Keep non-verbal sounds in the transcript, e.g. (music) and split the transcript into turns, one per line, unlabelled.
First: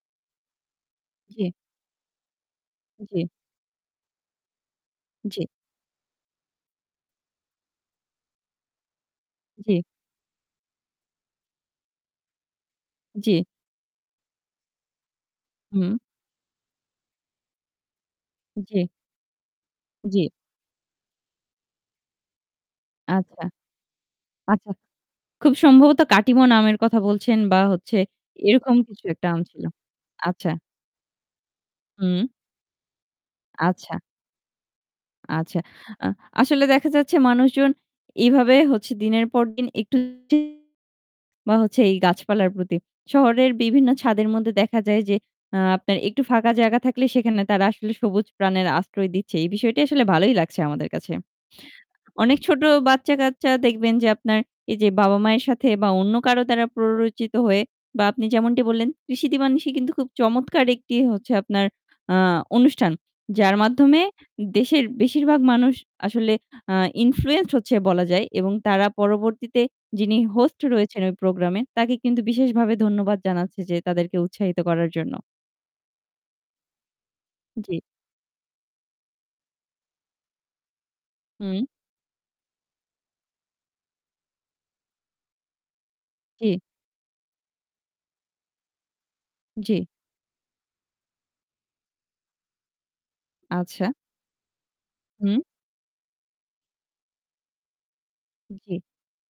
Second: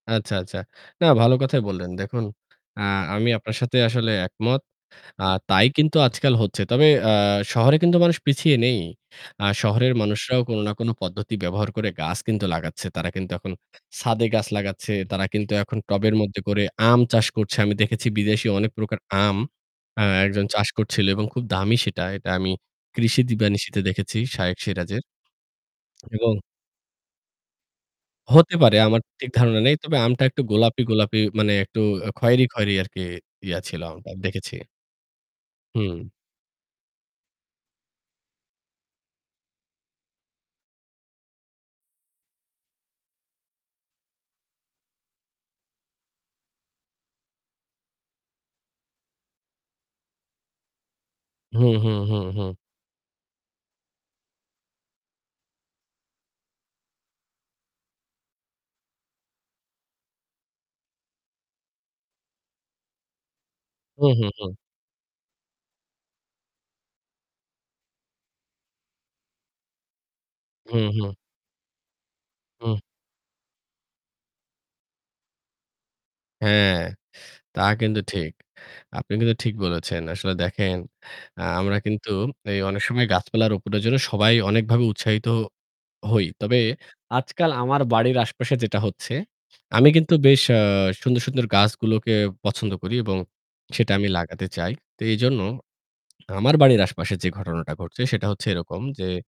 আচ্ছা, আচ্ছা। না ভালো
জি।
কথাই বললেন দেখুন। আ
জি।
আমি আপনার সাথে আসলে একমত। আ
জি।
তাই কিন্তু আজকাল হচ্ছে। তবে আ শহরে কিন্তু মানুষ পিছিয়ে নেই। আ
জি।
শহরের মানুষরাও কোন না কোন পদ্ধতি ব্যবহার করে গাছ কিন্তু লাগাচ্ছে। তারা কিন্তু
জি।
এখন ছাদে গাছ লাগাচ্ছে। তারা কিন্তু এখন
হুম।
টবের মধ্যে করে আম চাষ করছে। আমি দেখেছি বিদেশি অনেক
জি।
প্রকার আম আ
জি।
একজন চাষ করছিল এবং খুব দামি সেটা। এটা আমি কৃষি
আচ্ছা,
দিবানিশিতে দেখেছি, শায়েখ
আচ্ছা।
সিরাজের।
খুব সম্ভবত
এবং
কাটিমোন আমের কথা বলছেন বা হচ্ছে
হতে
এরকম
পারে আমার
কিছু একটা
ঠিক
আম
ধারণা
ছিল।
নেই। তবে আমটা একটু
আচ্ছা।
গোলাপি, গোলাপি, মানে একটু
হুম।
খয়রি, খয়রি আর কি ইয়া ছিল
আচ্ছা।
আমটা আমি দেখেছি।
আচ্ছা।
হুম।
আ আসলে দেখা যাচ্ছে মানুষজন এইভাবে হচ্ছে দিনের পর দিন একটু (unintelligible) বা হচ্ছে এই গাছপালার প্রতি। শহরের বিভিন্ন ছাদের মধ্যে দেখা যায় যে, আ আপনার একটু ফাঁকা জায়গা থাকলে সেখানে তারা আসলে সবুজ প্রাণের আশ্রয় দিচ্ছে। এই বিষয়টি আসলে ভালোই লাগছে আমাদের কাছে।
হুম, হুম, হুম,
অনেক
হুম।
ছোট বাচ্চাকাচ্চা দেখবেন যে আপনার এই যে বাবা-মায়ের সাথে বা অন্য কারো দ্বারা প্ররোচিত হয়ে বা আপনি যেমনটি বললেন 'কৃষি-দিবা নিশি' কিন্তু খুব চমৎকার একটি হচ্ছে আপনার আ অনুষ্ঠান যার মাধ্যমে
হুম, হুম, হুম।
দেশের বেশিরভাগ মানুষ আসলে আ influence হচ্ছে বলা যায়। এবং তারা পরবর্তীতে যিনি হোস্ট
হুম,
রয়েছেন
হুম।
ওই প্রোগ্রামে তাকে কিন্তু বিশেষভাবে
হুম।
ধন্যবাদ জানাচ্ছে যে তাদেরকে উৎসাহিত করার জন্য।
হ্যাঁ, তা
জি।
কিন্তু ঠিক। আপনি কিন্তু ঠিক বলেছেন। আসলে দেখেন, আ
হুম।
আমরা কিন্তু এই অনেক সময় গাছপালার রোপনের জন্য সবাই অনেকভাবে উৎসাহিত হই। তবে
জি।
আজকাল আমার বাড়ির আশেপাশে যেটা হচ্ছে,
জি।
আমি কিন্তু বেশ আ সুন্দর, সুন্দর, গাছগুলোকে পছন্দ করি এবং
আচ্ছা।
সেটা আমি লাগাতে চাই। তো এজন্য
হুম।
আমার বাড়ির আশেপাশে যে ঘটনাটা ঘটছে সেটা হচ্ছে এরকম
জি।
যে